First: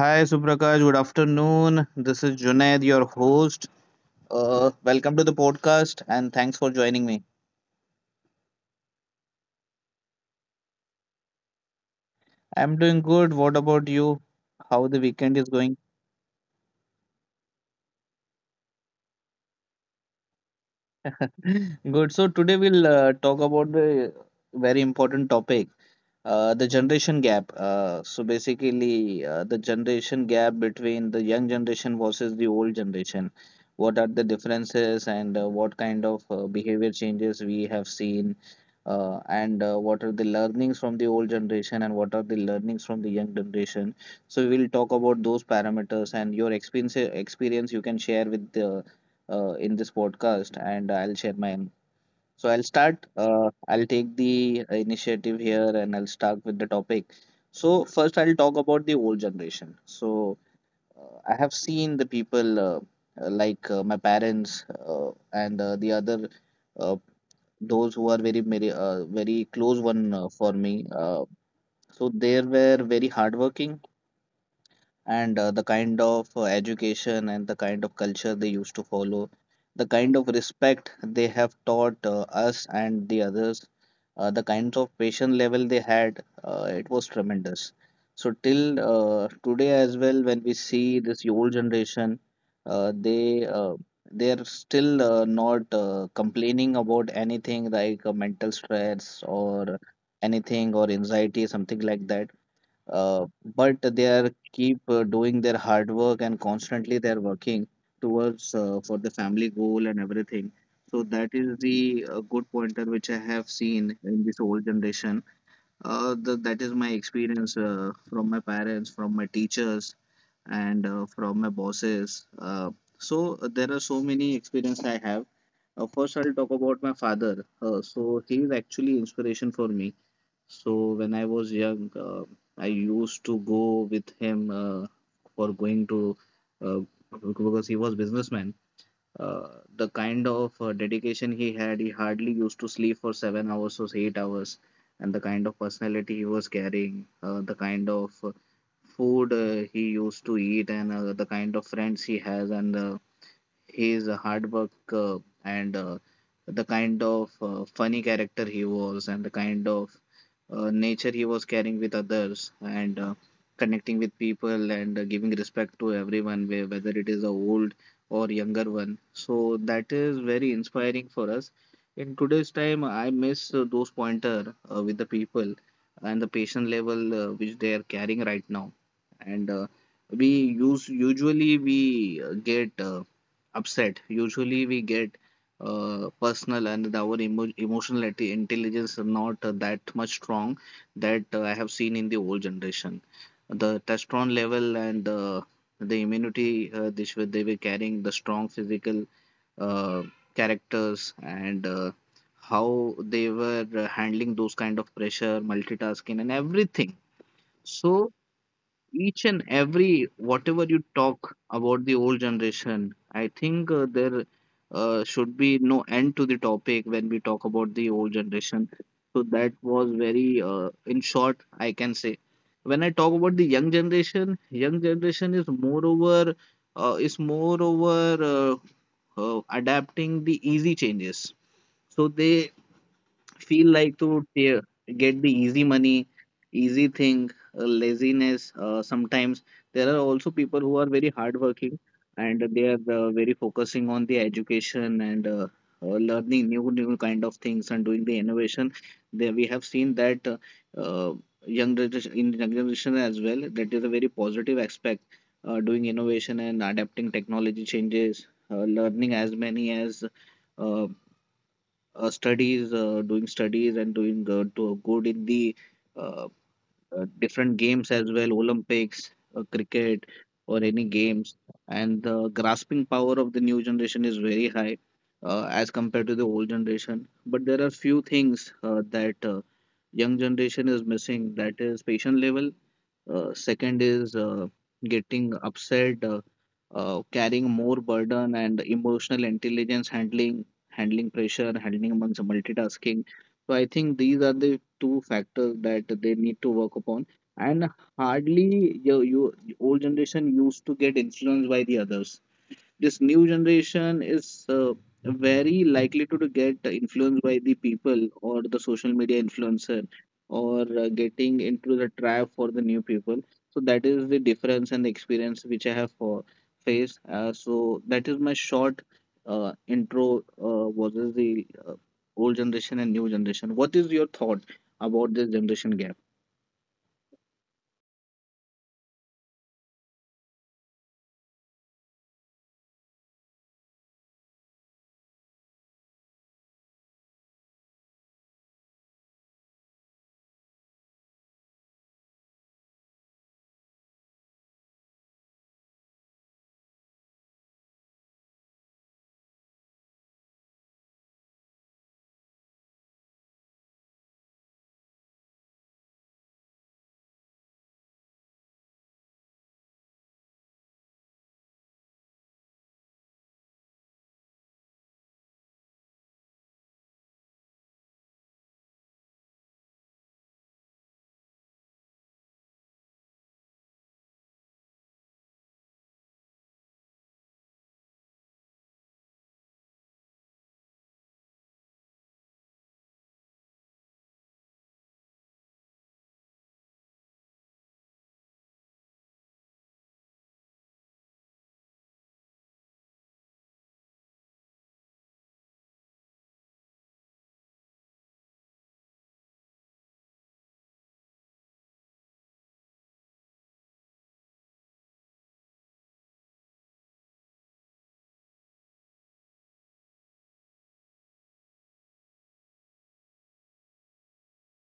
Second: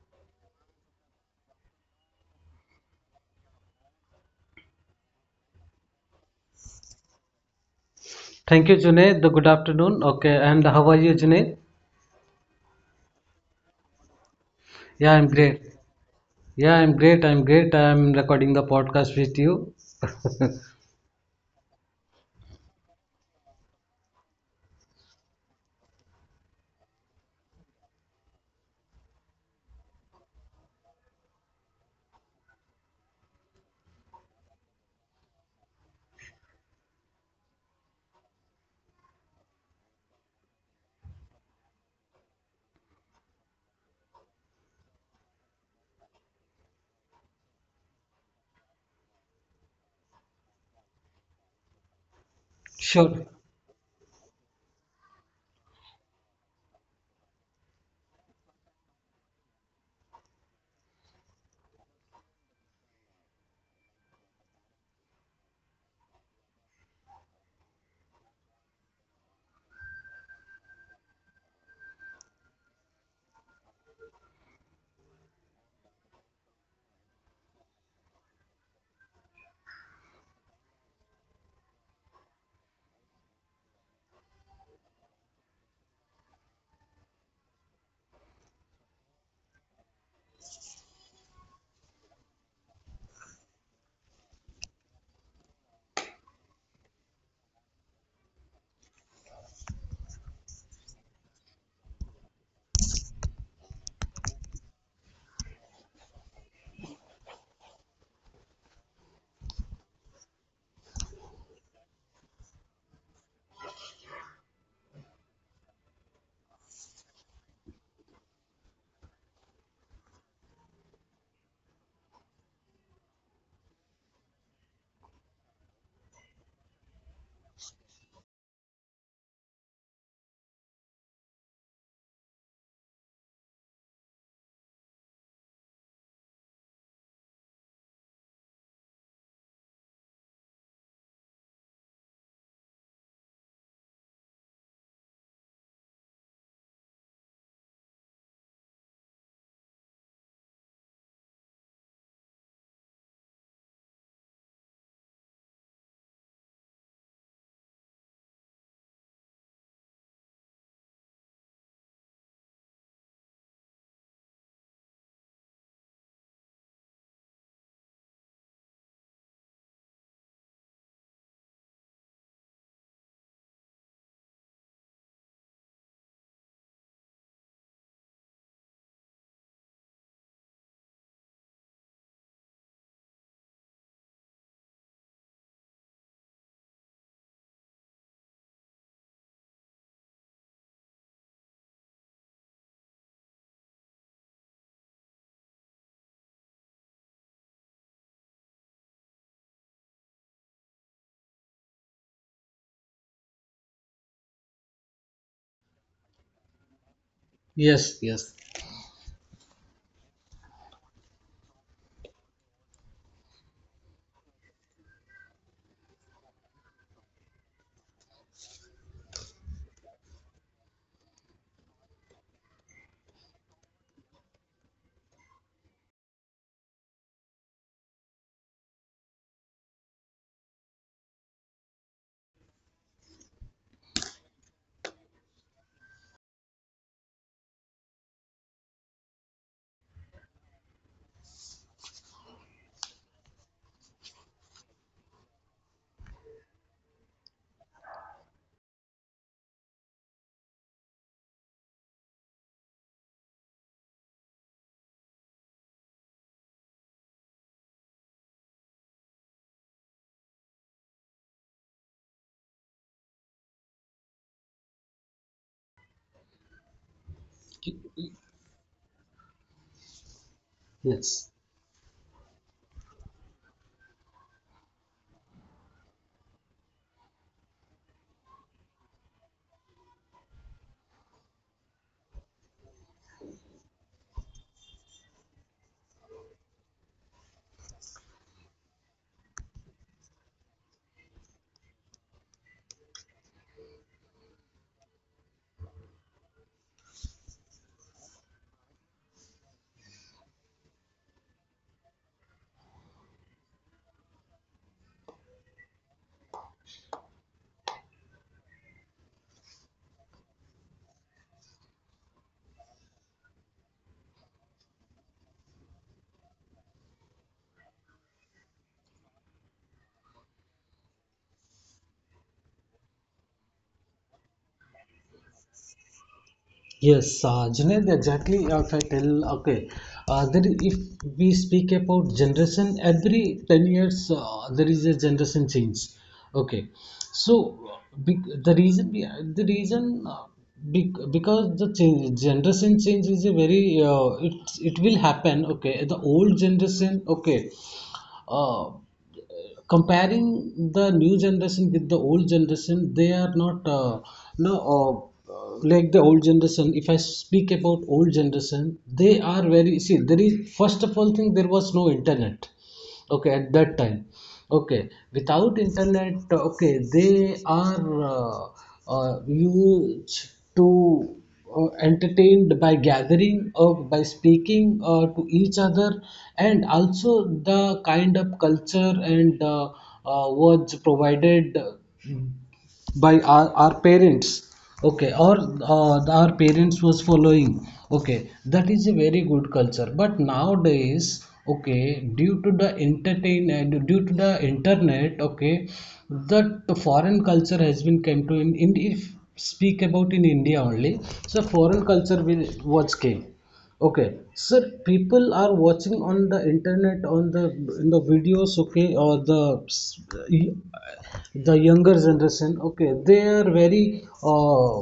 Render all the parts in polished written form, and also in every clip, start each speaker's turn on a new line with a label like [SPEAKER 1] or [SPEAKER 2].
[SPEAKER 1] hi, Suprakash. Good afternoon. This is Junaid, your host. Welcome to the podcast and thanks for joining me.
[SPEAKER 2] Thank you, Junaid. The good afternoon. Okay, and how are you, Junaid?
[SPEAKER 1] I'm doing good. What about you? How the
[SPEAKER 2] Yeah, I'm
[SPEAKER 1] weekend is
[SPEAKER 2] great.
[SPEAKER 1] going?
[SPEAKER 2] Yeah, I'm great. I'm great. I'm recording the podcast with you.
[SPEAKER 1] Good. So today we'll talk about the very important topic. The generation gap. So basically, the generation gap between the young generation versus the old generation. What are the differences and what kind of behavior changes we have seen? And What are the learnings from the old generation and what are the learnings from the young generation? So we will talk about those parameters and your experience you can share with the in this podcast, and I'll share mine. So I'll start.
[SPEAKER 2] Sure.
[SPEAKER 1] I'll take the initiative here and I'll start with the topic. So first, I'll talk about the old generation. So I have seen the people like my parents and the other uh, those who are very close one for me. So they were very hardworking and the kind of education and the kind of culture they used to follow, the kind of respect they have taught us and the others, the kinds of patient level they had, it was tremendous. So till today as well, when we see this old generation, uh, they uh, they are still not complaining about anything like mental stress or anything or anxiety, something like that uh, but they are keep doing their hard work and constantly they are working towards for the family goal and everything, so that is the good pointer which I have seen in this old generation. That is my experience from my parents, from my teachers and from my bosses. There are so many experience I have. First I'll talk about my father. So he is actually inspiration for me. So when I was young, I used to go with him for going to uh, because he was businessman. Uh, the kind of dedication he had, he hardly used to sleep for 7 hours or 8 hours, and the kind of personality he was carrying, the kind of food he used to eat, and the kind of friends he has, and his hard work and the kind of funny character he was and the kind of nature he was carrying with others and connecting with people and giving respect to everyone, whether it is a old or younger one, so that is very inspiring for us. In today's time I miss those pointer with the people and the patient level which they are carrying right now. And we use usually we get upset. Usually we get personal and our emotional intelligence are not that much strong that I have seen in the old generation. The testosterone level and the immunity they were carrying, the strong physical uh, characters and how they were handling those kind of pressure, multitasking and everything.
[SPEAKER 2] Yes,
[SPEAKER 1] So
[SPEAKER 2] yes,
[SPEAKER 1] each and every whatever you talk about the old generation, I think there should be no end to the topic when we talk about the old generation. So that was very, in short, I can say. When I talk about the young generation is moreover adapting the easy changes. So they feel like to get the easy money, easy thing, laziness. Sometimes there are also people who are very hardworking and they are very focusing on the education and learning new kind of things and doing the innovation. There we have seen that uh, young generation in young generation as well. That is a very positive aspect. Doing innovation and adapting technology changes, learning as many as uh, studies, doing studies and doing to good in the uh, different games as well, Olympics, cricket, or any
[SPEAKER 2] yes.
[SPEAKER 1] games. And the grasping power of the new generation is very high as compared to the old generation. But there are few things that young generation is missing. That is patient level. Second is getting upset, carrying more burden and emotional intelligence handling, handling pressure, handling amongst multitasking. So I think these are the two factors that they need to work upon. And hardly you old generation used to get influenced by the others. This new generation is very likely to get influenced by the people or the social media influencer or getting into the trap for the new people. So that is the difference and the experience which I have for faced. So that is my short intro versus the old generation and new generation. What is your thought about this generation gap?
[SPEAKER 2] Yes, Junaid, exactly. If I tell, okay, if we speak about generation, every 10 years there is a generation change. Okay, so the the reason because the change, generation change is a it will happen. Okay, the old generation, okay, uh, comparing the new generation with the old generation, they are not no like the old generation. If I speak about old generation, they are very, see, there is, first of all thing, there was no internet, okay, at that time. Okay, without internet, okay, they are used to entertained by gathering or by speaking to each other, and also the kind of culture and was provided by our parents, okay, or our parents was following, okay. That is a very good culture, but nowadays, okay, due to the entertain due to the internet, okay, that foreign culture has been came to in, if speak about in India only, so foreign culture will was came, okay, sir. People are watching on the internet, on the in the videos, okay, or uh, the younger generation, okay. They are very uh,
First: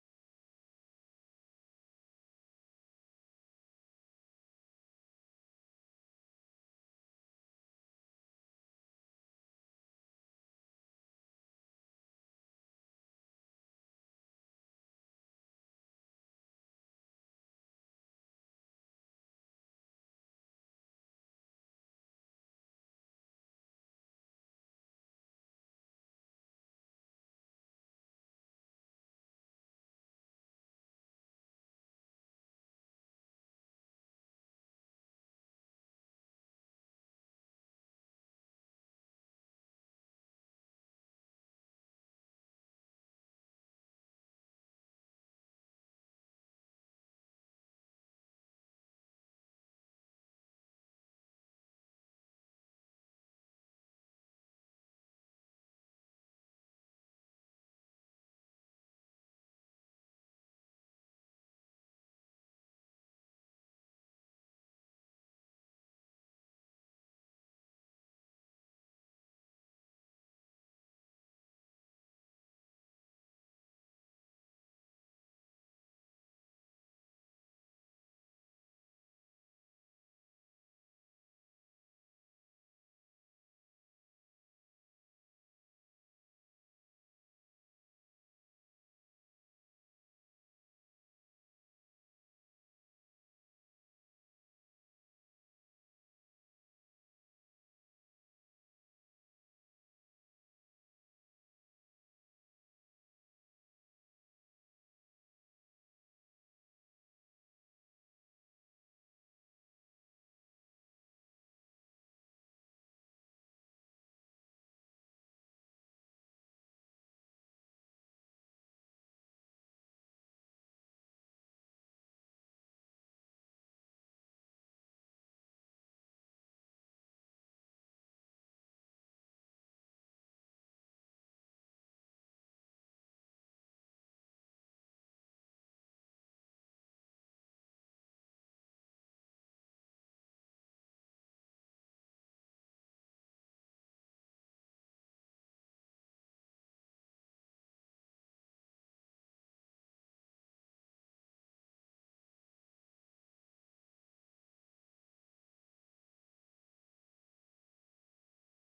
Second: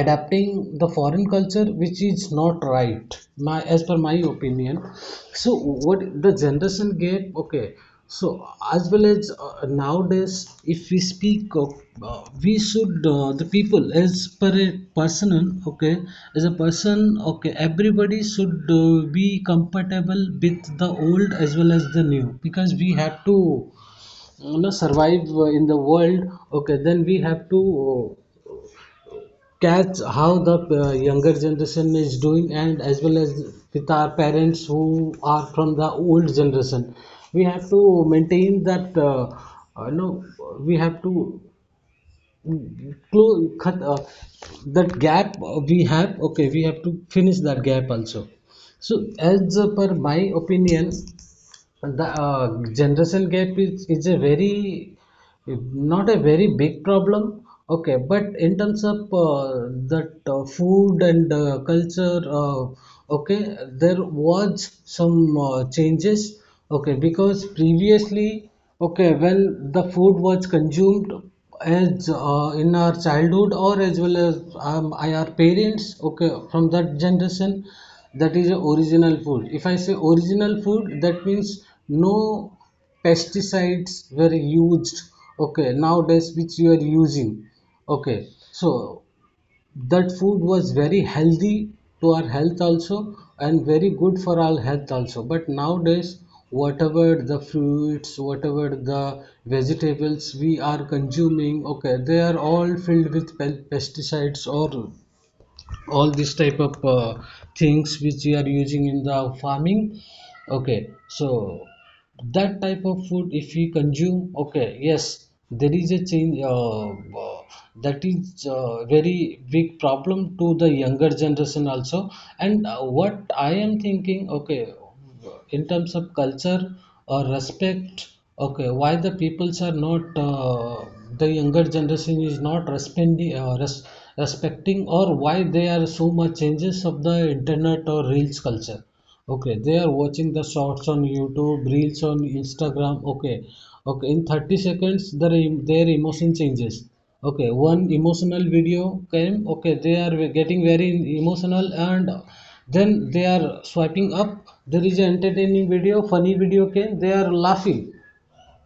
[SPEAKER 2] adapting the foreign culture, which is not right, my as per my opinion. So what the generation gap, okay. So as well as nowadays, if we speak of we should the people as per a person, okay, as a person, okay, everybody should be compatible with the old as well as the new, because we have to, survive in the world, okay. Then we have to uh, catch how the younger generation is doing, and as well as with our parents who are from the old generation, we have to maintain that, uh, you know we have to close cut that gap we have. Okay, we have to finish that gap also. So as per my opinion, the generation gap is a very, not a very big problem. Okay, but in terms of that food and culture, okay, there was some changes. Okay, because previously, okay, when the food was consumed as in our childhood, or as well as our parents, okay, from that generation, that is original food. If I say original food, that means no pesticides were used, okay, nowadays which you are using, okay. So that food was very healthy to our health also, and very good for our health also, but nowadays, whatever the fruits, whatever the vegetables we are consuming, okay, they are all filled with pesticides, or all this type of things which we are using in the farming, okay. So that type of food if we consume, okay, yes, there is a change, uh, that is very big problem to the younger generation also. And what I am thinking, okay, in terms of culture or respect, okay, why the peoples are not the younger generation is not respecting, or why they are so much changes of the internet or reels culture. Okay, they are watching the shorts on YouTube, reels on Instagram. Okay, okay. In 30 seconds, their their emotion changes. Okay, one emotional video came. Okay, they are getting very emotional, and then they are swiping up. There is an entertaining video, funny video came. They are laughing.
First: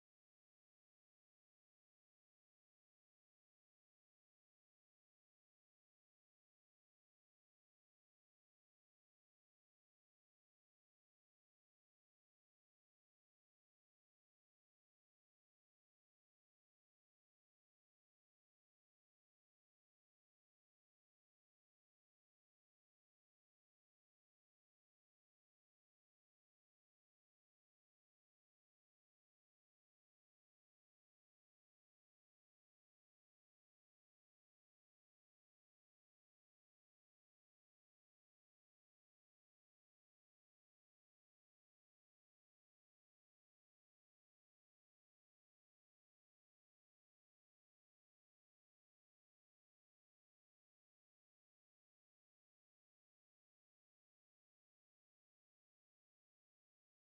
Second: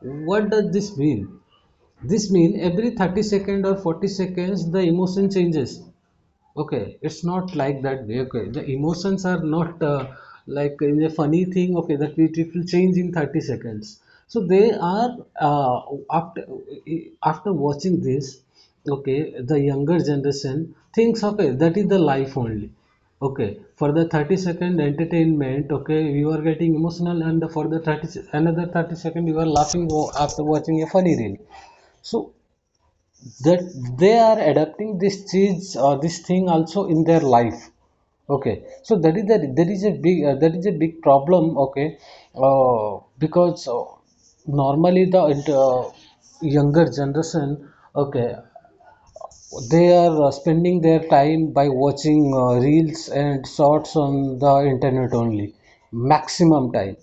[SPEAKER 2] What does this mean? This means every 30 second or 40 seconds, the emotion changes. Okay, it's not like that. Way, okay, the emotions are not like in a funny thing. Okay, that we, it will change in 30 seconds. So they are, after watching this. Okay, the younger generation thinks, okay, that is the life only. Okay, for the 30 second entertainment. Okay, you are getting emotional, and for the another 30 second you are laughing after watching a funny reel. So that they are adapting this cheese or this thing also in their life, okay. So that is the, there is a big that is a big problem, okay. Because normally the younger generation, okay, they are spending their time by watching reels and shorts on the internet only, maximum time.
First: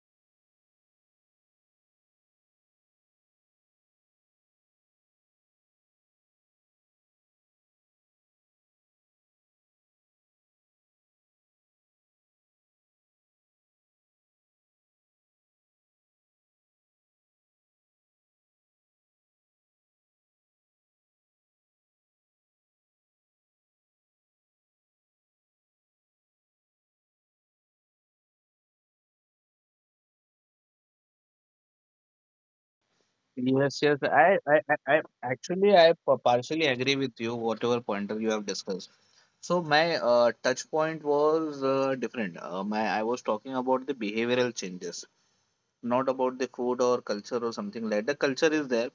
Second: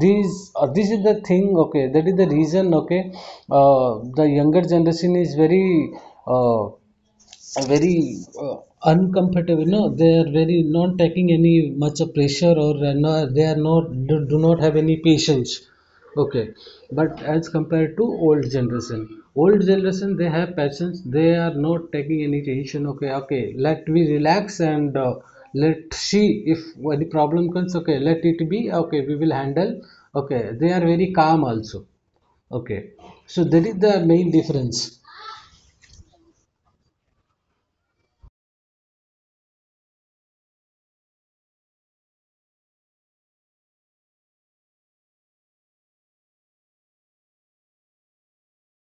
[SPEAKER 2] These this is the thing. Okay, that is the reason. Okay, the younger generation is very uh, a very uncomfortable. No, they are very not taking any much of pressure, or no, they are not do not have any patience, okay. But as compared to old generation, old generation they have patience. They are not taking any tension, okay. Okay, let we relax, and let see if any problem comes, okay, let it be, okay, we will handle. Okay, they are very calm also, okay. So that is
[SPEAKER 1] Yes,
[SPEAKER 2] the
[SPEAKER 1] yes.
[SPEAKER 2] main difference.
[SPEAKER 1] Actually I partially agree with you, whatever pointer you have discussed. So my touch point was different. My I was talking about the behavioral changes, not about the food or culture or something like that. The culture is there.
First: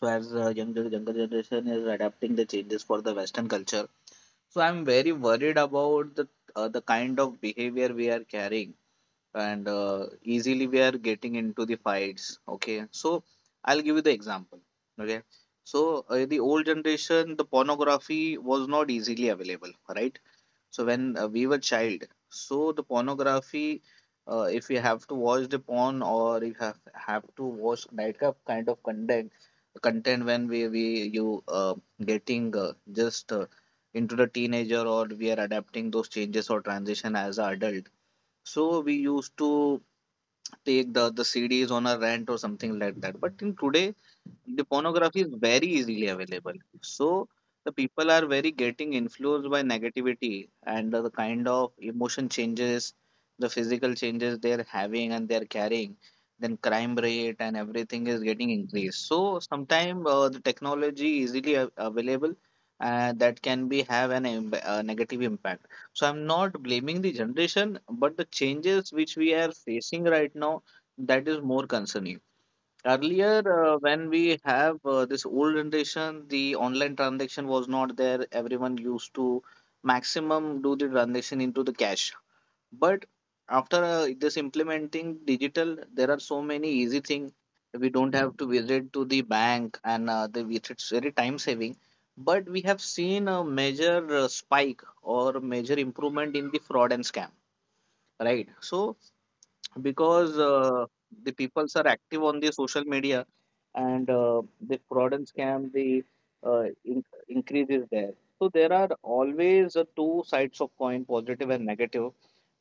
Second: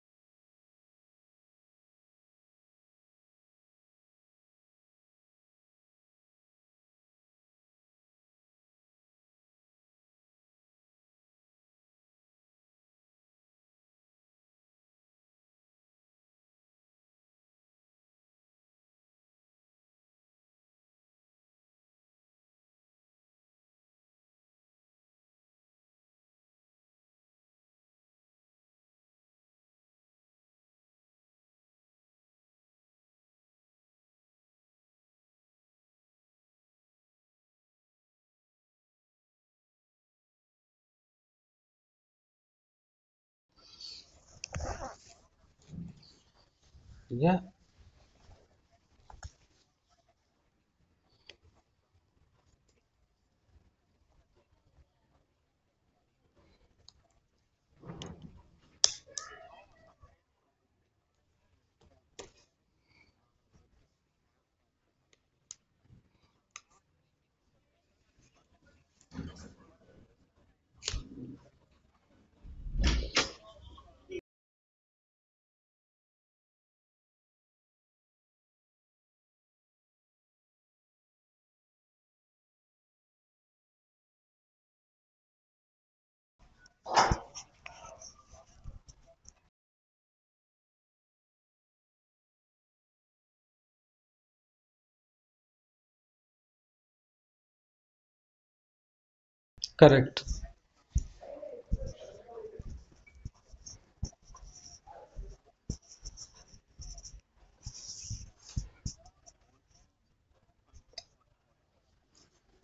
[SPEAKER 1] So as younger generation is adapting the changes for the Western culture. So I'm very worried about the kind of behavior we are carrying and easily we are getting into the fights. Okay, so I'll give you the example. Okay, so the old generation, the pornography was not easily available, right? So when we were child, so the pornography, if you have to watch the porn or you have to watch that kind of content when we you getting just into the teenager or we are adapting those changes or transition as an adult. So we used to take the CDs on a rent or something like that. But in today the pornography is very easily available, so
[SPEAKER 2] Yeah.
[SPEAKER 1] the people are very getting influenced by negativity and the kind of emotion changes, the physical changes they're having and they're carrying, then crime rate and everything is getting increased. So sometimes the technology easily available, that can be have an negative impact. So I'm not blaming the generation, but the changes which we are facing right now, that is more concerning. Earlier, when we have this old generation, the online transaction was not there. Everyone used to maximum do the transaction into the cash. But after this implementing digital, there are so many easy things. We don't have to visit to the bank, and the it's very time saving. But we have seen a major spike or major improvement in the fraud and scam, right? So
[SPEAKER 2] Correct.
[SPEAKER 1] because the peoples are active on the social media and the fraud and scam the increase is there. So there are always two sides of coin, positive and negative.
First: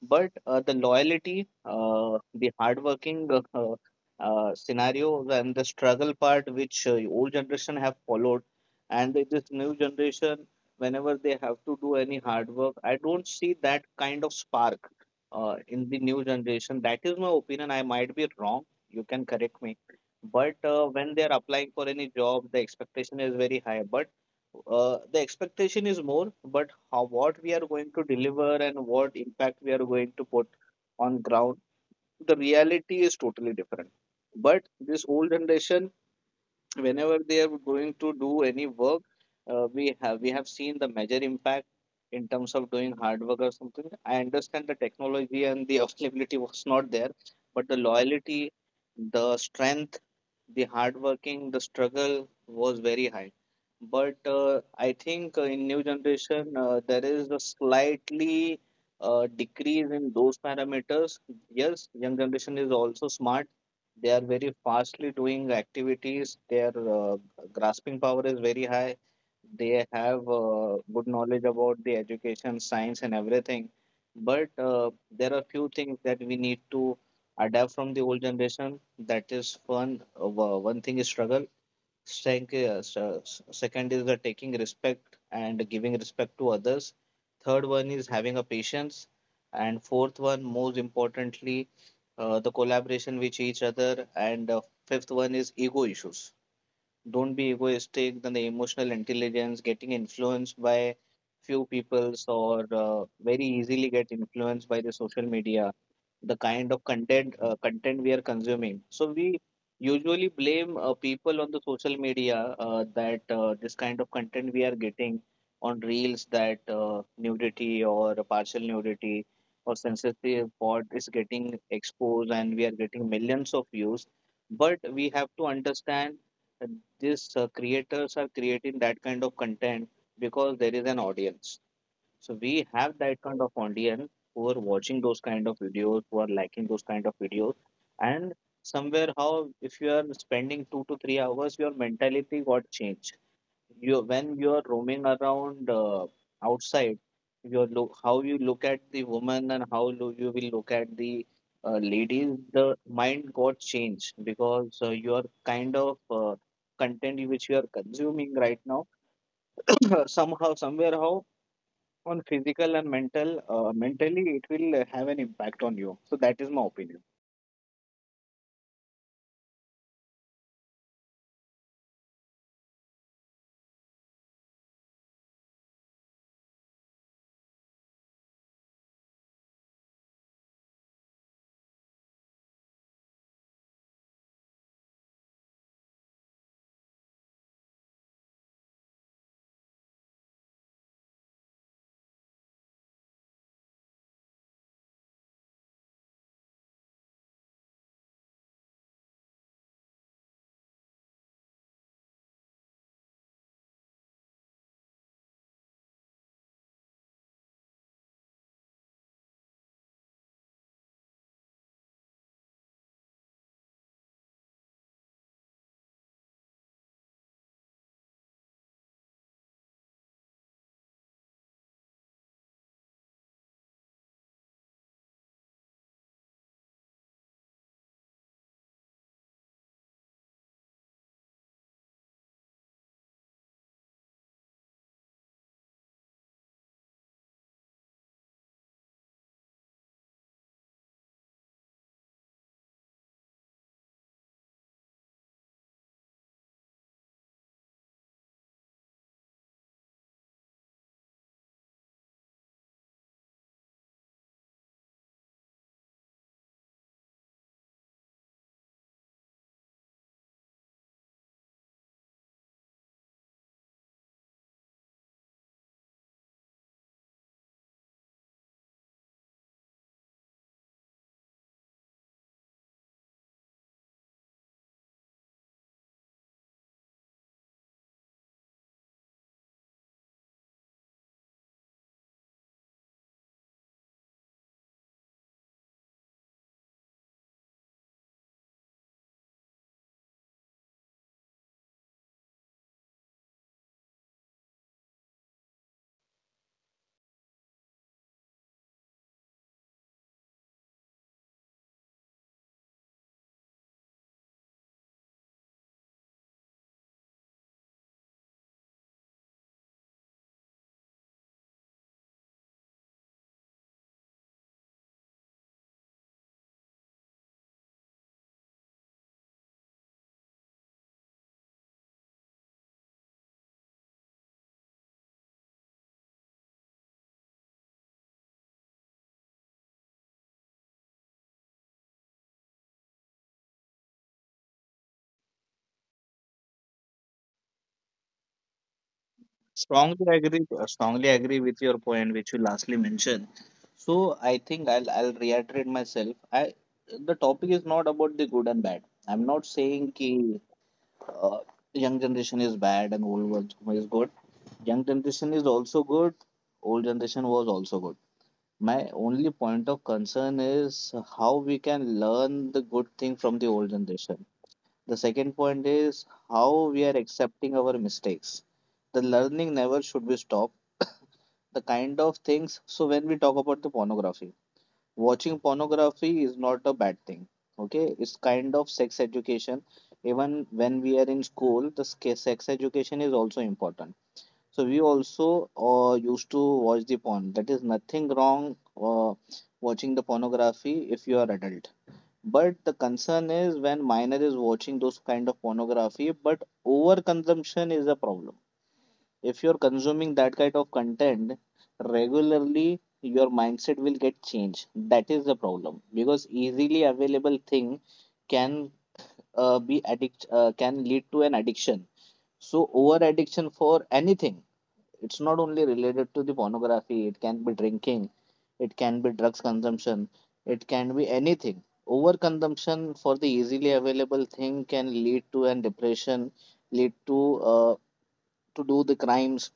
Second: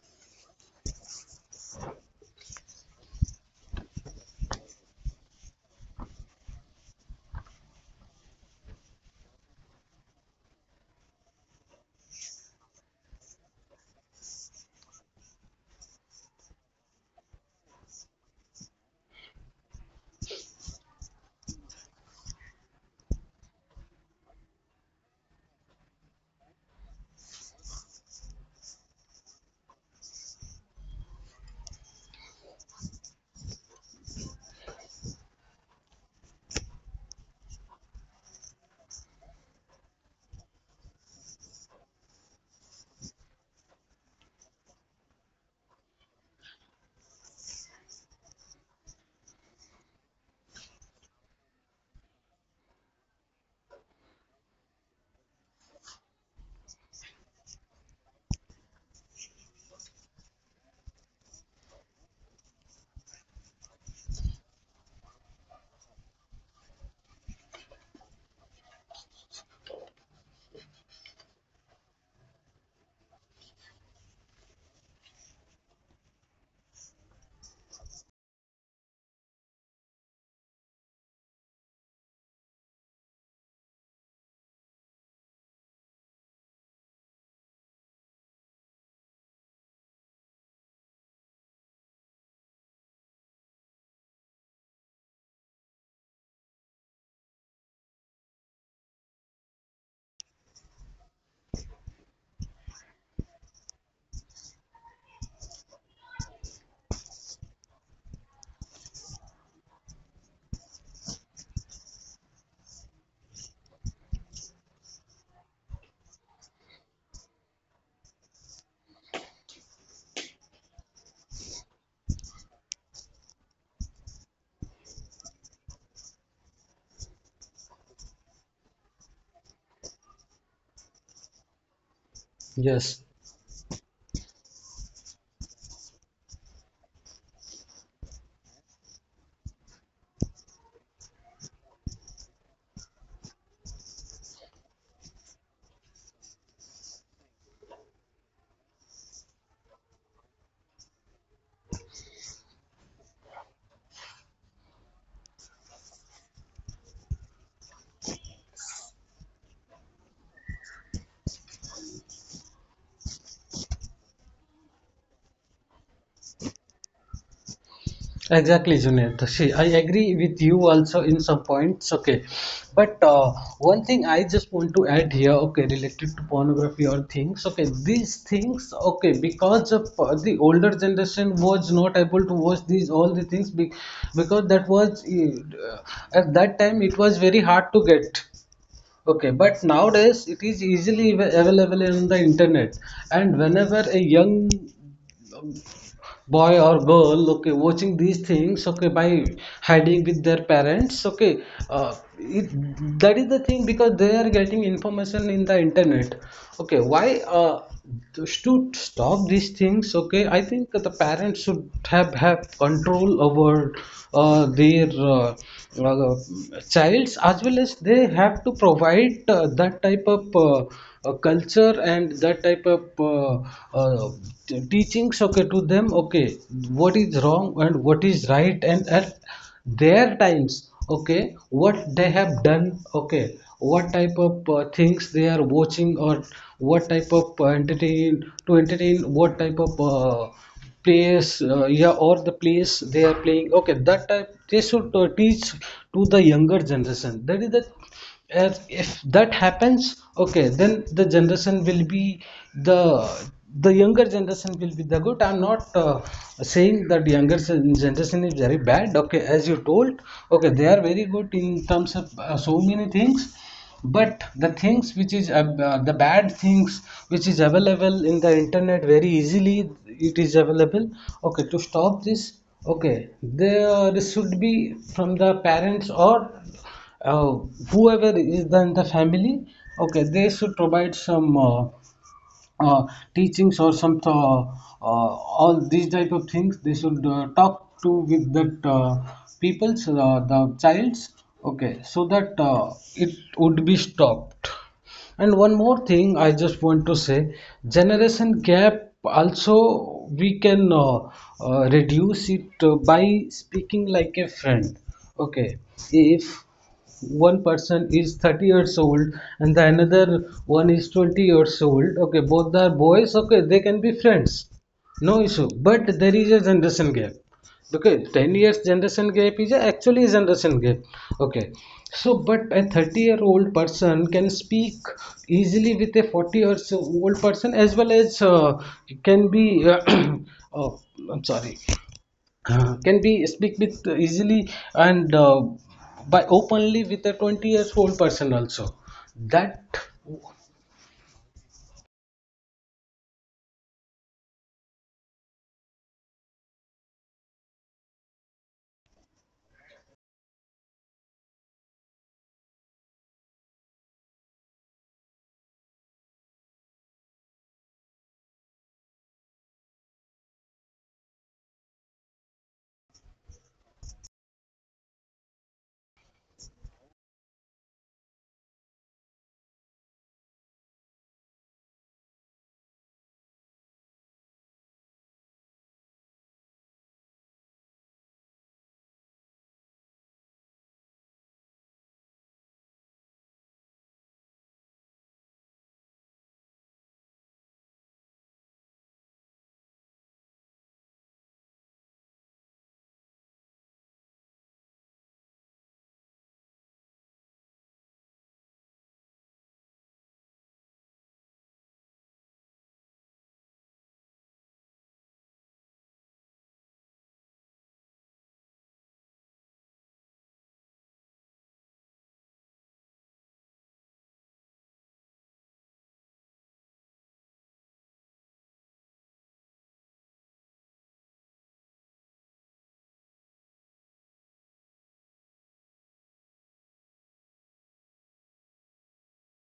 [SPEAKER 1] But the loyalty, the hardworking scenarios and the struggle part which old generation have followed and this new generation, whenever they have to do any hard work, I don't see that kind of spark in the new generation. That is my opinion. I might be wrong. You can correct me. But when they are applying for any job, the expectation is very high. But the expectation is more, but how what we are going to deliver and what impact we are going to put on ground, the reality is totally different. But this old generation, whenever they are going to do any work, we have seen the major impact in terms of doing hard work or something. I understand the technology and the availability was not there, but the loyalty, the strength, the hard working, the struggle was very high. But I think in new generation there is a slightly decrease in those parameters. Yes, young generation is also smart. They are very fastly doing activities. Their uh, grasping power is very high. They have good knowledge about the education, science, and everything. But there are few things that we need to adapt from the old generation. That is one, one thing is struggle. Second is the taking respect and giving respect to others. Third one is having a patience, and fourth one, most importantly, the collaboration with each other. And fifth one is ego issues. Don't be egoistic. Then the emotional intelligence, getting influenced by few peoples or very easily get influenced by the social media, the kind of content we are consuming. So we usually blame people on the social media that this kind of content we are getting on reels, that nudity or partial nudity or sensitive part is getting exposed and we are getting millions of views. But we have to understand that these creators are creating that kind of content because there is an audience, so we have
[SPEAKER 2] Yes.
[SPEAKER 1] that kind of audience who are watching those kind of videos, who are liking those kind of videos, and somewhere how if you are spending 2 to 3 hours, your mentality got changed. You When you are roaming around outside, your look how you look at the woman, and how you will look at the ladies, the mind got changed because your kind of content which you are consuming right now somehow somewhere how on physical and mental mentally it will have an impact on you, so that is my opinion.
[SPEAKER 2] Exactly, Junaid. See, I agree with you also in some points. Okay, but one thing I just want to add here. Okay, related to pornography or things. Okay, these things. Okay, because of the older generation was not able to watch these all the things, because that was at that time it was very hard to get. Okay, but nowadays it is easily available on the internet, and whenever a young boy or girl, okay, watching these things, okay, by hiding with their parents, okay, uh, it, that is the thing. Because they are getting information in the internet, okay. Why just to stop these things, okay, I think the parents should have control over their uh, childs, as well as they have to provide that type of culture, and that type of uh, teachings, okay, to them, okay. What is wrong and what is right, and at their times, okay, what they have done, okay. What type of things they are watching, or what type of entertain, to entertain, what type of plays, yeah, or the place they are playing, okay. That type they should teach to the younger generation. That is the, as if that happens, okay, then the generation will be the the younger generation will be the good. I'm not saying that younger generation is very bad, okay, as you told, okay. They are very good in terms of so many things, but the things which is the bad things which is available in the internet very easily, it is available, okay. To stop this, okay, there should be from the parents, or uh, whoever is then the family, okay. They should provide some uh, teachings, or some uh, all these type of things they should talk to, with that people's, the childs, okay. So that it would be stopped. And one more thing I just want to say, generation gap also we can reduce it by speaking like a friend. Okay, if one person is 30 years old and the another one is 20 years old, okay, both are boys, okay, they can be friends. No issue, but there is a generation gap. Okay, 10 years generation gap is actually a generation gap. Okay, so, but a 30-year-old person can speak easily with a 40-year-old person, as well as can be, oh, I'm sorry, can be speak with easily, and by openly with a 20-year-old person also. That,
[SPEAKER 1] Strongly agree with your point, which you lastly mentioned. So I think I'll reiterate myself. I The topic is not about the good and bad. I'm not saying ki, uh, young generation is bad and old one is good. Young generation is also good. Old generation was also good. My only point of concern is how we can learn the good thing from the old generation. The second point is how we are accepting our mistakes. The learning never should be stopped. The kind of things, so when we talk about the pornography, watching pornography is not a bad thing. Okay, it's kind of sex education. Even when we are in school, the sex education is also important. So we also used to watch the porn. That is nothing wrong uh, watching the pornography if you are adult. But the concern is when minor is watching those kind of pornography, but overconsumption is a problem. If you're consuming that kind of content regularly, your mindset will get changed. That is the problem because easily available thing can can lead to an addiction. So over addiction for anything, it's not only related to the pornography, it can be drinking, it can be drugs consumption, it can be anything. Overconsumption for the easily available thing can lead to an depression, lead uh, to do the crimes,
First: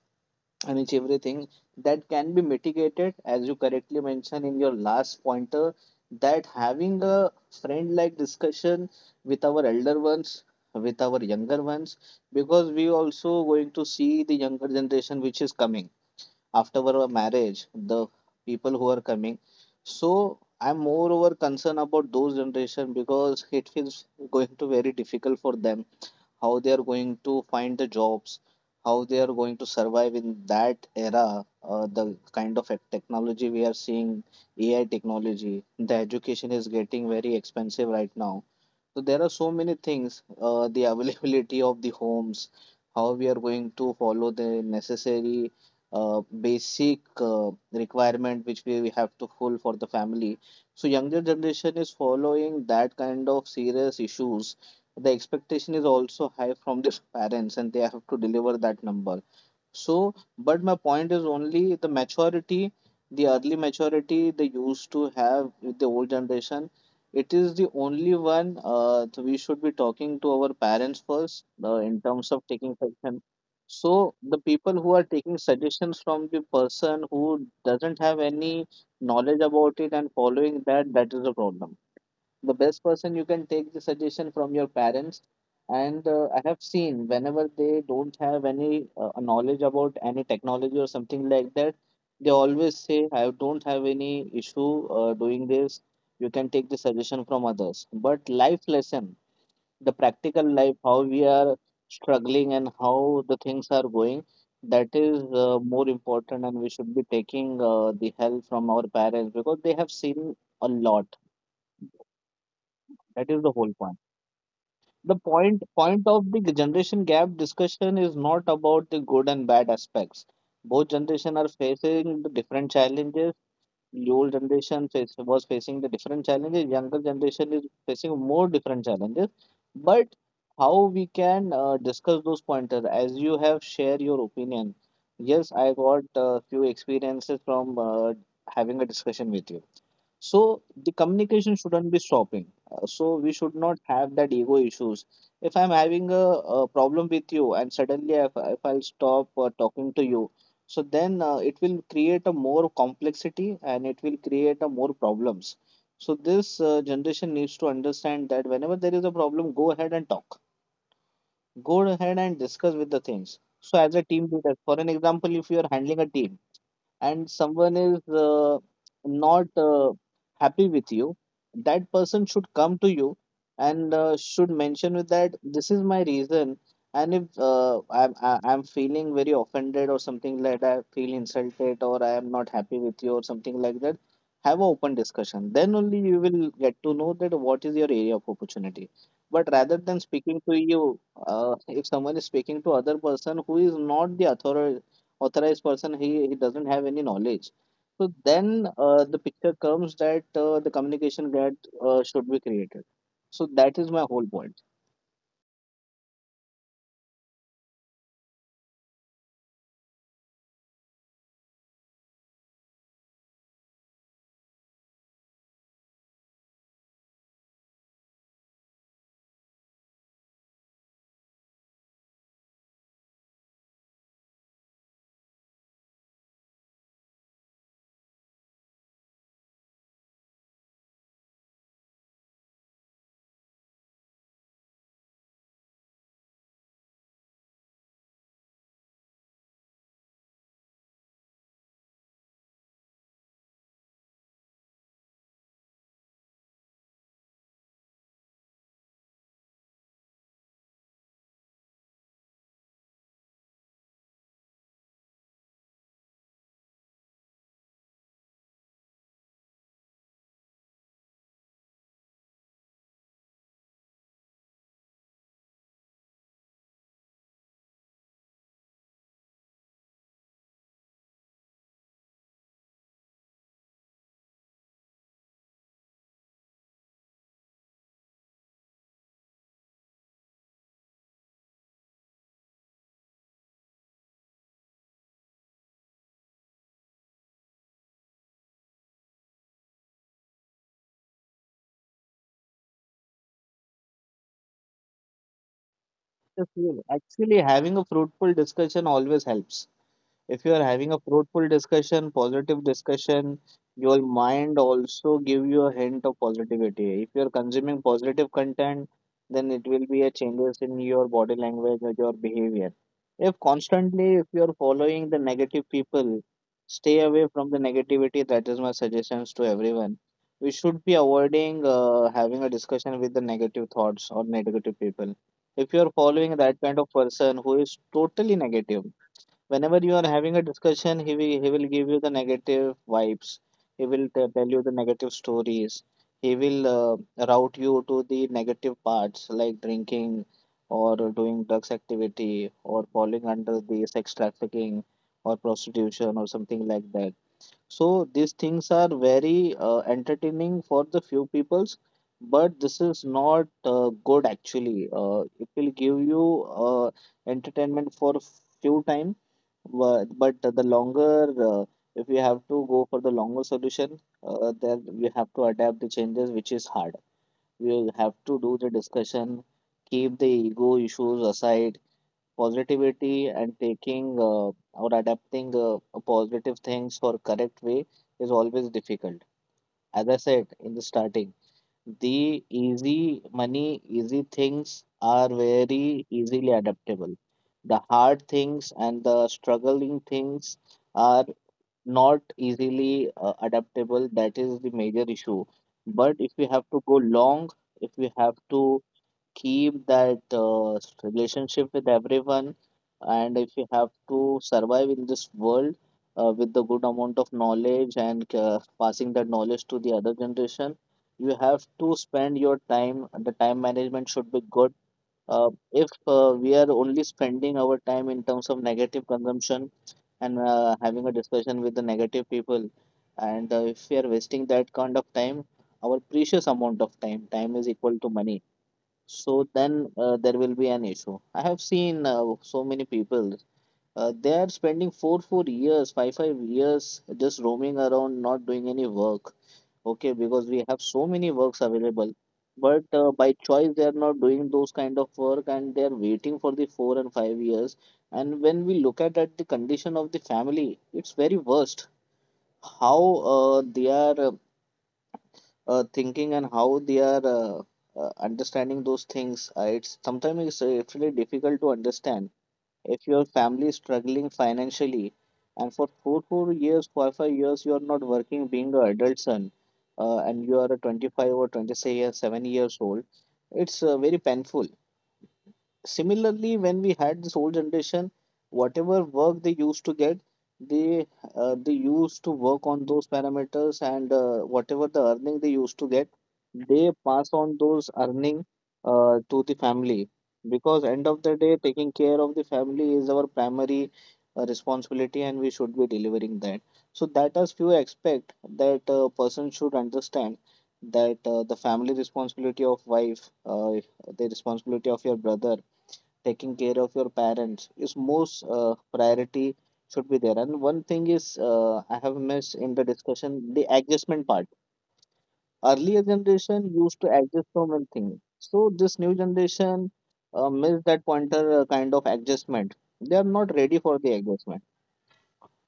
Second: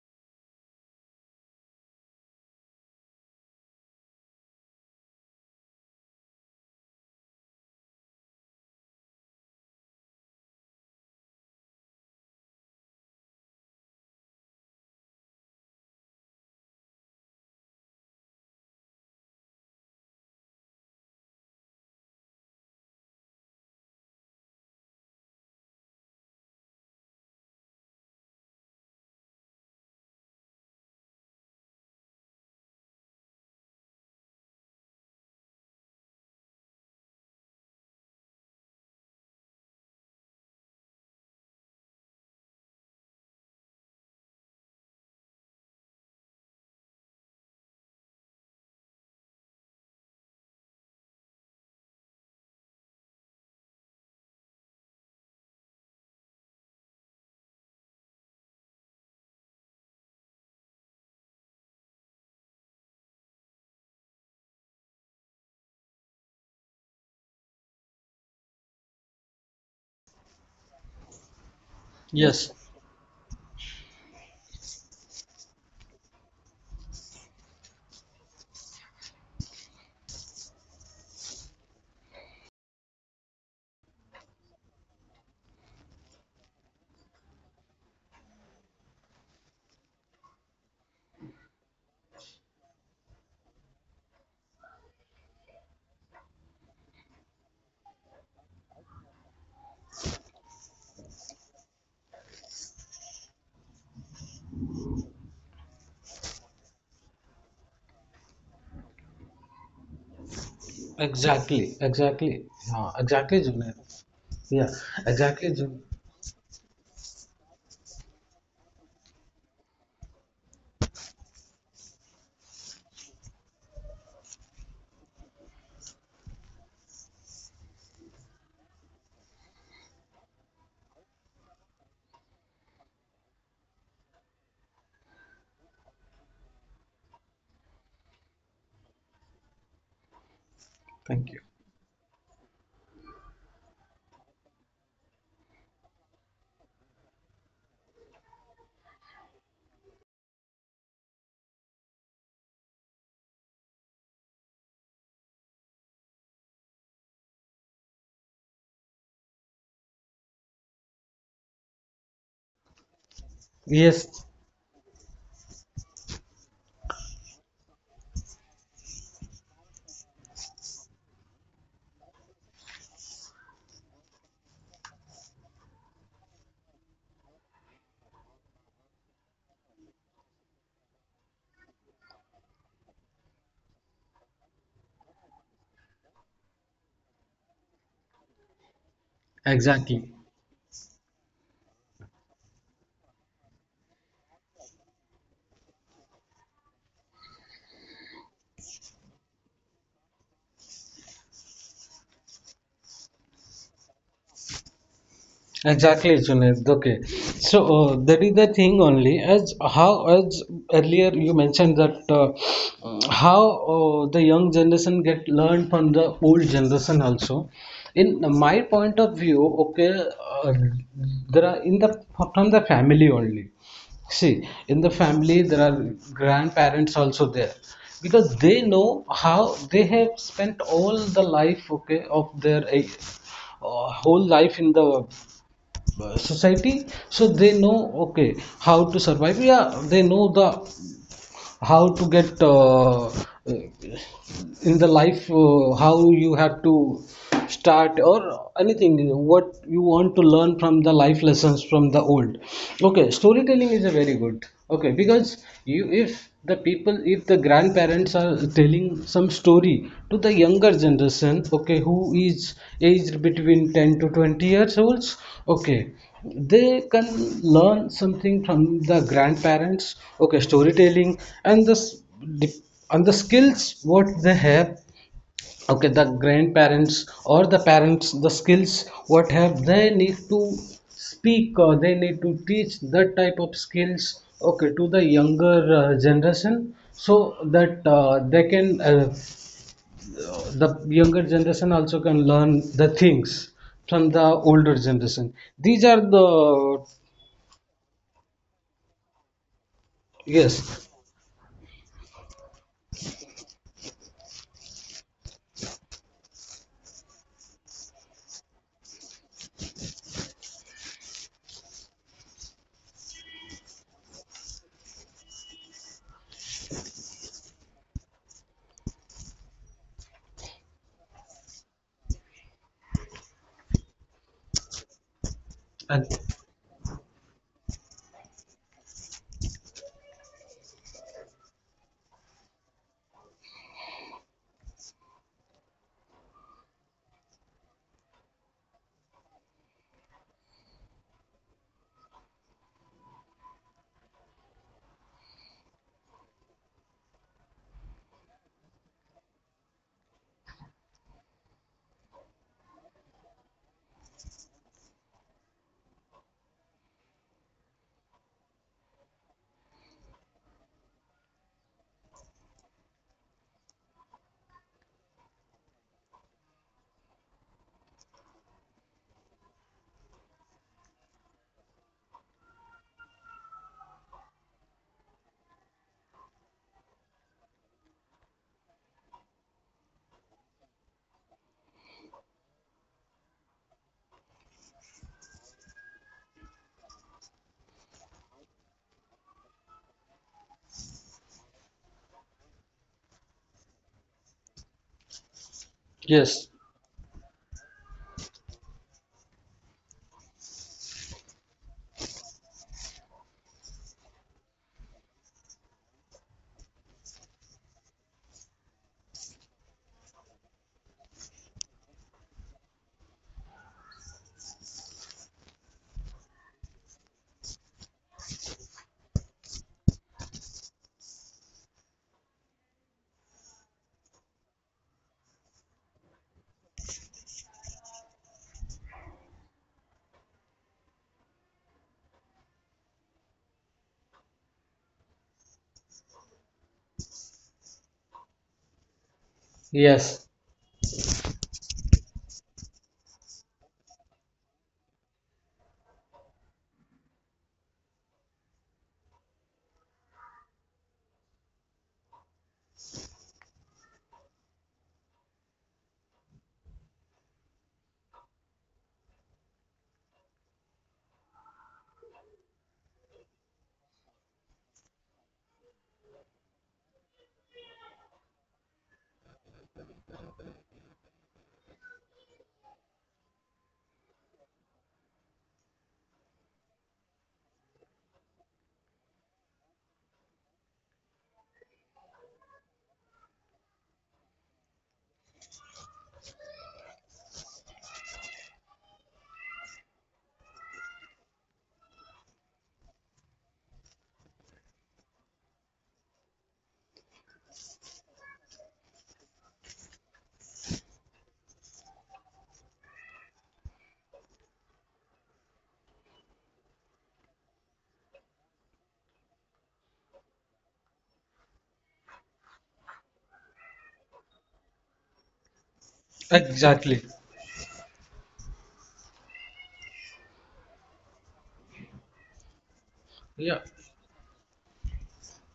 [SPEAKER 1] and it's everything that can be mitigated, as you correctly mentioned in your last pointer, that having a friend like discussion with our elder ones, with our younger ones, because we also going to see the younger generation which is coming after our marriage, the people who are coming. So I'm moreover concerned about those generation because it feels going to very difficult for them, how they are going to find the jobs, how they are going to survive in that era. The kind of technology we are seeing, AI technology, the education is getting very expensive right now, so there are so many things, the availability of the homes, how we are going to follow the necessary uh, basic requirement which we have to full for the family. So younger generation is following that kind of serious issues. The expectation is also high from the parents, and they have to deliver that number. So, but my point is only the maturity, the early maturity they used to have with the old generation. It is the only one we should be talking to our parents first in terms of
[SPEAKER 2] yes,
[SPEAKER 1] taking suggestion. So, the people who are taking suggestions from the person who doesn't have any knowledge about it, and following that, that is a problem. The best person you can take the suggestion from your parents. And I have seen, whenever they don't have any knowledge about any technology or something like that, they always say I don't have any issue doing this. You can take the suggestion from others, but life lesson, the practical life, how we are struggling and how the things are going, that is more important, and we should be taking the help from our parents because they have seen a lot.
[SPEAKER 2] exactly, exactly, yeah,
[SPEAKER 1] That
[SPEAKER 2] exactly,
[SPEAKER 1] is the whole point.
[SPEAKER 2] Junaid. Yeah,
[SPEAKER 1] The
[SPEAKER 2] exactly,
[SPEAKER 1] point
[SPEAKER 2] Junaid.
[SPEAKER 1] point of the generation gap discussion is not about the good and bad aspects. Both generation are facing the different challenges. The old generation face, was facing the different challenges, younger generation is facing more different challenges, but how we can discuss those pointers, as you have shared your opinion. Yes, I got a few experiences from having a discussion with you. So the
[SPEAKER 2] Thank you.
[SPEAKER 1] communication shouldn't be stopping. So we should not have that ego issues. If I'm having a problem with you, and suddenly if I'll stop talking to you, so then it will create a more complexity and it will create a more problems. So this generation needs to understand that whenever there is a problem, go ahead and talk. Go ahead and discuss with the things. So as a team
[SPEAKER 2] Yes,
[SPEAKER 1] leader, for an example, if you are handling a team and someone is not happy with you, that person should come to you and should mention with that this is my reason. And if I'm feeling very offended or something like that, I feel insulted, or I am not happy with you or something like that, have an open discussion. Then only you will get to know that what is your area of opportunity. But rather than
[SPEAKER 2] exactly.
[SPEAKER 1] speaking to you, if someone is speaking to other person who is not the authorized person, he doesn't have any knowledge, so then the picture comes that the communication gap should be created. So that is my whole point.
[SPEAKER 2] Exactly, Junaid. Okay, so that is the thing only. As how as earlier you mentioned that how the young generation get learned from the old generation also. In my point of view, okay, uh, there are, in the, from the family only. See, in the family there are grandparents also there, because they know how they have spent all the life, okay, of their whole life in the society, so they know, okay, how to survive. Yeah, they know the how to get in the life, how you have to start, or anything what you want to learn from the life lessons from the old. Okay, storytelling is a very good, okay, because you, if the people, if the grandparents are telling some story to the younger generation, okay, who is aged between 10 to 20 years olds, okay, they can learn something from the grandparents. Okay, storytelling, and dif- and the skills what they have, okay, the grandparents or the parents, the skills what have they need to speak, or they need to teach that type of skills, okay, to the younger generation, so that they can the younger generation also can learn the things from the older generation. These are
[SPEAKER 1] Yes, yes.
[SPEAKER 2] the,
[SPEAKER 1] Actually, having a fruitful discussion always helps. If you are having
[SPEAKER 2] yes,
[SPEAKER 1] a fruitful discussion, positive discussion, your mind also give you a hint of positivity. If you are consuming positive content, then it will be a changes in your body language or your behavior. If constantly if you are following the negative people, stay away from the negativity, that is my suggestions to everyone. We should be avoiding having a discussion with the negative thoughts or negative people. If you are
[SPEAKER 2] and
[SPEAKER 1] following that kind of person who is totally negative, whenever you are having a discussion, he will give you the negative vibes, he will tell you the negative stories, he will route you to the negative parts like drinking, or doing drugs activity, or falling under the sex trafficking, or prostitution or something like that. So these things are very entertaining for the few peoples, but this is not good actually. It will give you entertainment for few time, but the longer if we have to go for the longer solution, then we have to adapt the changes, which is hard. We will have to do the discussion, keep the ego issues aside. Positivity and taking or adapting positive things for correct way is always difficult. As I said in the starting, the easy money, easy things are very easily adaptable. The hard things and the struggling things are not easily adaptable. That is the major issue. But if we
[SPEAKER 2] yes.
[SPEAKER 1] have to go long, if we have to keep that relationship with everyone, and if you have to survive in this world with the good amount of knowledge and passing that knowledge to the other generation, you have to spend your time, the time management should be good. If we are only spending our time in terms of negative consumption, and having a discussion with the negative people, and if we are wasting that kind of time, our precious amount of time. Time is equal to money. So then there will be an issue. I have seen so many people. They are spending four years, five years just roaming around, not doing any work. Okay,
[SPEAKER 2] Yes,
[SPEAKER 1] because we have so many works available, but by choice they are not doing those kind of work, and they are waiting for the 4 and 5 years. And when we look at the condition of the family, it's very worst. How they are thinking and how they are understanding those things. It's sometimes it's really difficult to understand. If your family is struggling financially, and for four years, five years, you are not working, being an adult son, and you are a 25 or 26 years, 7 years old. It's very painful. Similarly, when we had this old generation, whatever work they used to get, they they used to work on those parameters, and whatever the earning they used to get, they pass on those earning to the family. Because end of the day, taking care of the family is our primary responsibility, and we should be delivering that. So that as few aspect that a person should understand, that the family responsibility of wife, the responsibility of your brother, taking care of your parents is most priority should be there. And one thing is I have missed in the discussion, the adjustment part. Earlier generation used to
[SPEAKER 2] exactly.
[SPEAKER 1] adjust so many things. So this new generation missed that pointer, kind of adjustment. They are not
[SPEAKER 2] Yeah.
[SPEAKER 1] ready for the adjustment.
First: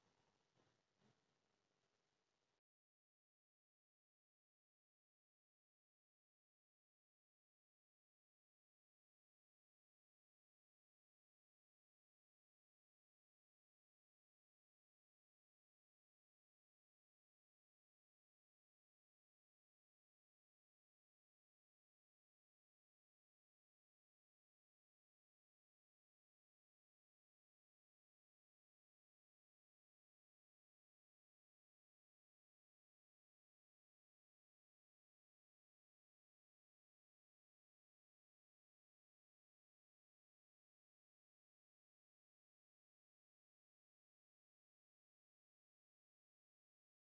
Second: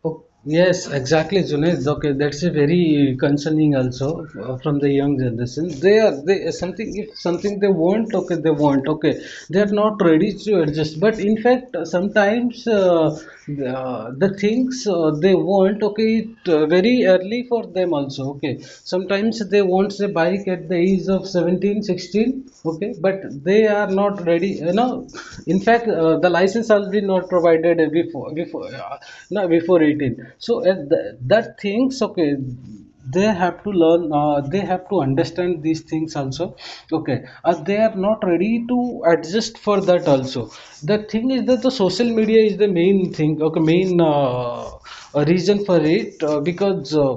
[SPEAKER 2] Oh, yes, exactly, Junaid. Okay, that's a very concerning also from the young generation. They are they, something if something they want, okay, they want, okay. They are not ready to adjust. But in fact, sometimes the things they want, okay, it very early for them also, okay. Sometimes they want a bike at the age of 17, 16, okay, but they are not ready. You know, in fact, the license has been not provided before no, before 18. So the, that things okay. They have to learn. They have to understand these things also. Okay, they are not ready to adjust for that also. The thing is that the social media is the main thing. Okay, main reason for it, because. Uh,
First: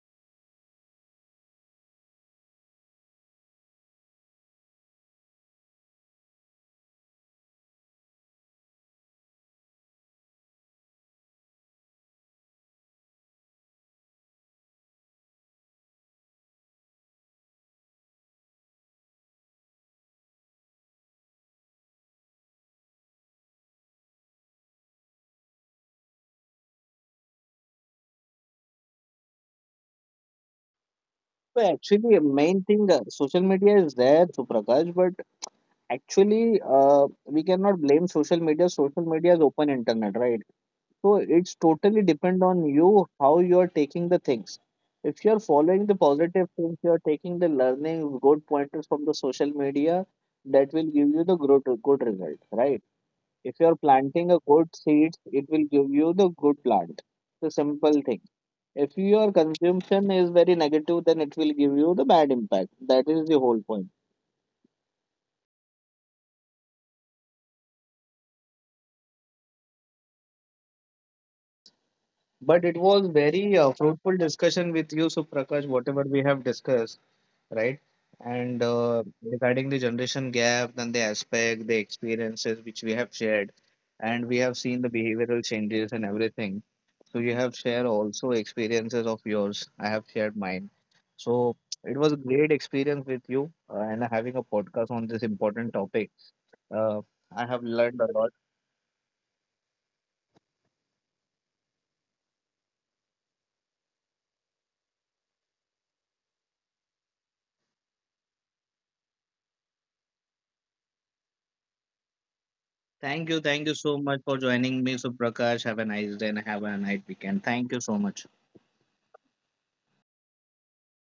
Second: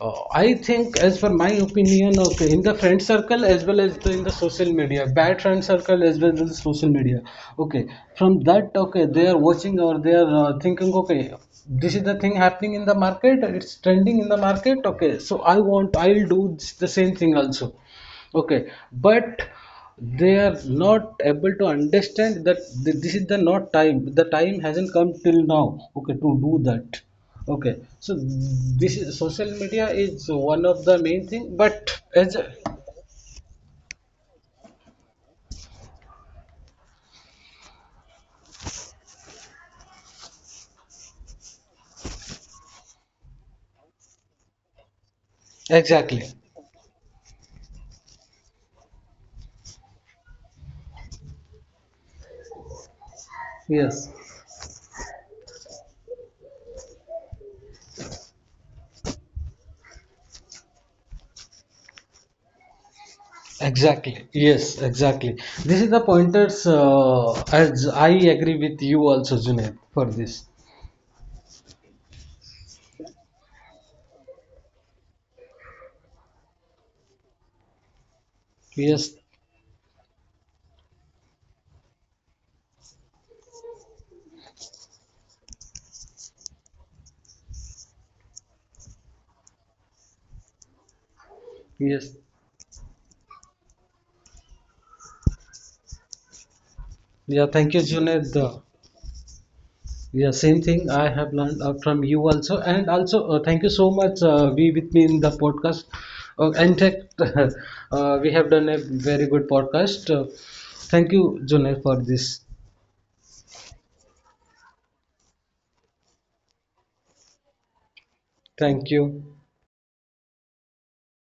[SPEAKER 2] uh, I think, as for my opinion, okay, in the friend circle as well as the, in the social media, bad friend circle as well as the social media. Okay, from that, okay, they are watching, or they are thinking, okay, this is the thing happening in the market, it's trending in the market. Okay, so I want, I'll do this, the same thing also. Okay, but they are not able to understand that this is the not time. The time hasn't come till now. Okay, to do that. Okay, so this is social media is one of the main thing,
[SPEAKER 1] So
[SPEAKER 2] but
[SPEAKER 1] actually,
[SPEAKER 2] as,
[SPEAKER 1] main thing social media is there, Suprakash, but actually we cannot blame social media. Social media is open internet, right? So it's totally depend on you how you are taking the things. If you are following the
[SPEAKER 2] exactly,
[SPEAKER 1] positive things, you are taking the learning, good pointers from the social media, that will give you the good result, right? If you are
[SPEAKER 2] yes,
[SPEAKER 1] planting a good seeds, it will give you the good plant. The simple thing. If your consumption is very negative, then it will give you the bad impact. That is the whole point.
[SPEAKER 2] exactly, yes, exactly. This is the pointers. As I agree with you also, Junaid, for this.
[SPEAKER 1] But it was very fruitful discussion with you, Suprakash. Whatever we have discussed, right? And
[SPEAKER 2] Yes,
[SPEAKER 1] regarding the generation gap, then the aspect, the experiences which we have shared, and we have seen the behavioral changes and everything. So you have shared also experiences of yours. I have shared mine. So it
[SPEAKER 2] yes,
[SPEAKER 1] was a great experience with you and having a podcast on this important topic. Uh,
[SPEAKER 2] yeah.
[SPEAKER 1] I have
[SPEAKER 2] Thank you,
[SPEAKER 1] learned a
[SPEAKER 2] Junaid.
[SPEAKER 1] lot.
[SPEAKER 2] Yeah, same thing I have learned from you also, and also thank you so much. Be with me in the podcast. In fact, we have done a very good podcast. Thank you, Junaid, for this.
[SPEAKER 1] Thank you. Thank you so much for joining me, Suprakash. Have a nice day and have a nice weekend. Thank you so much.
[SPEAKER 2] Thank you.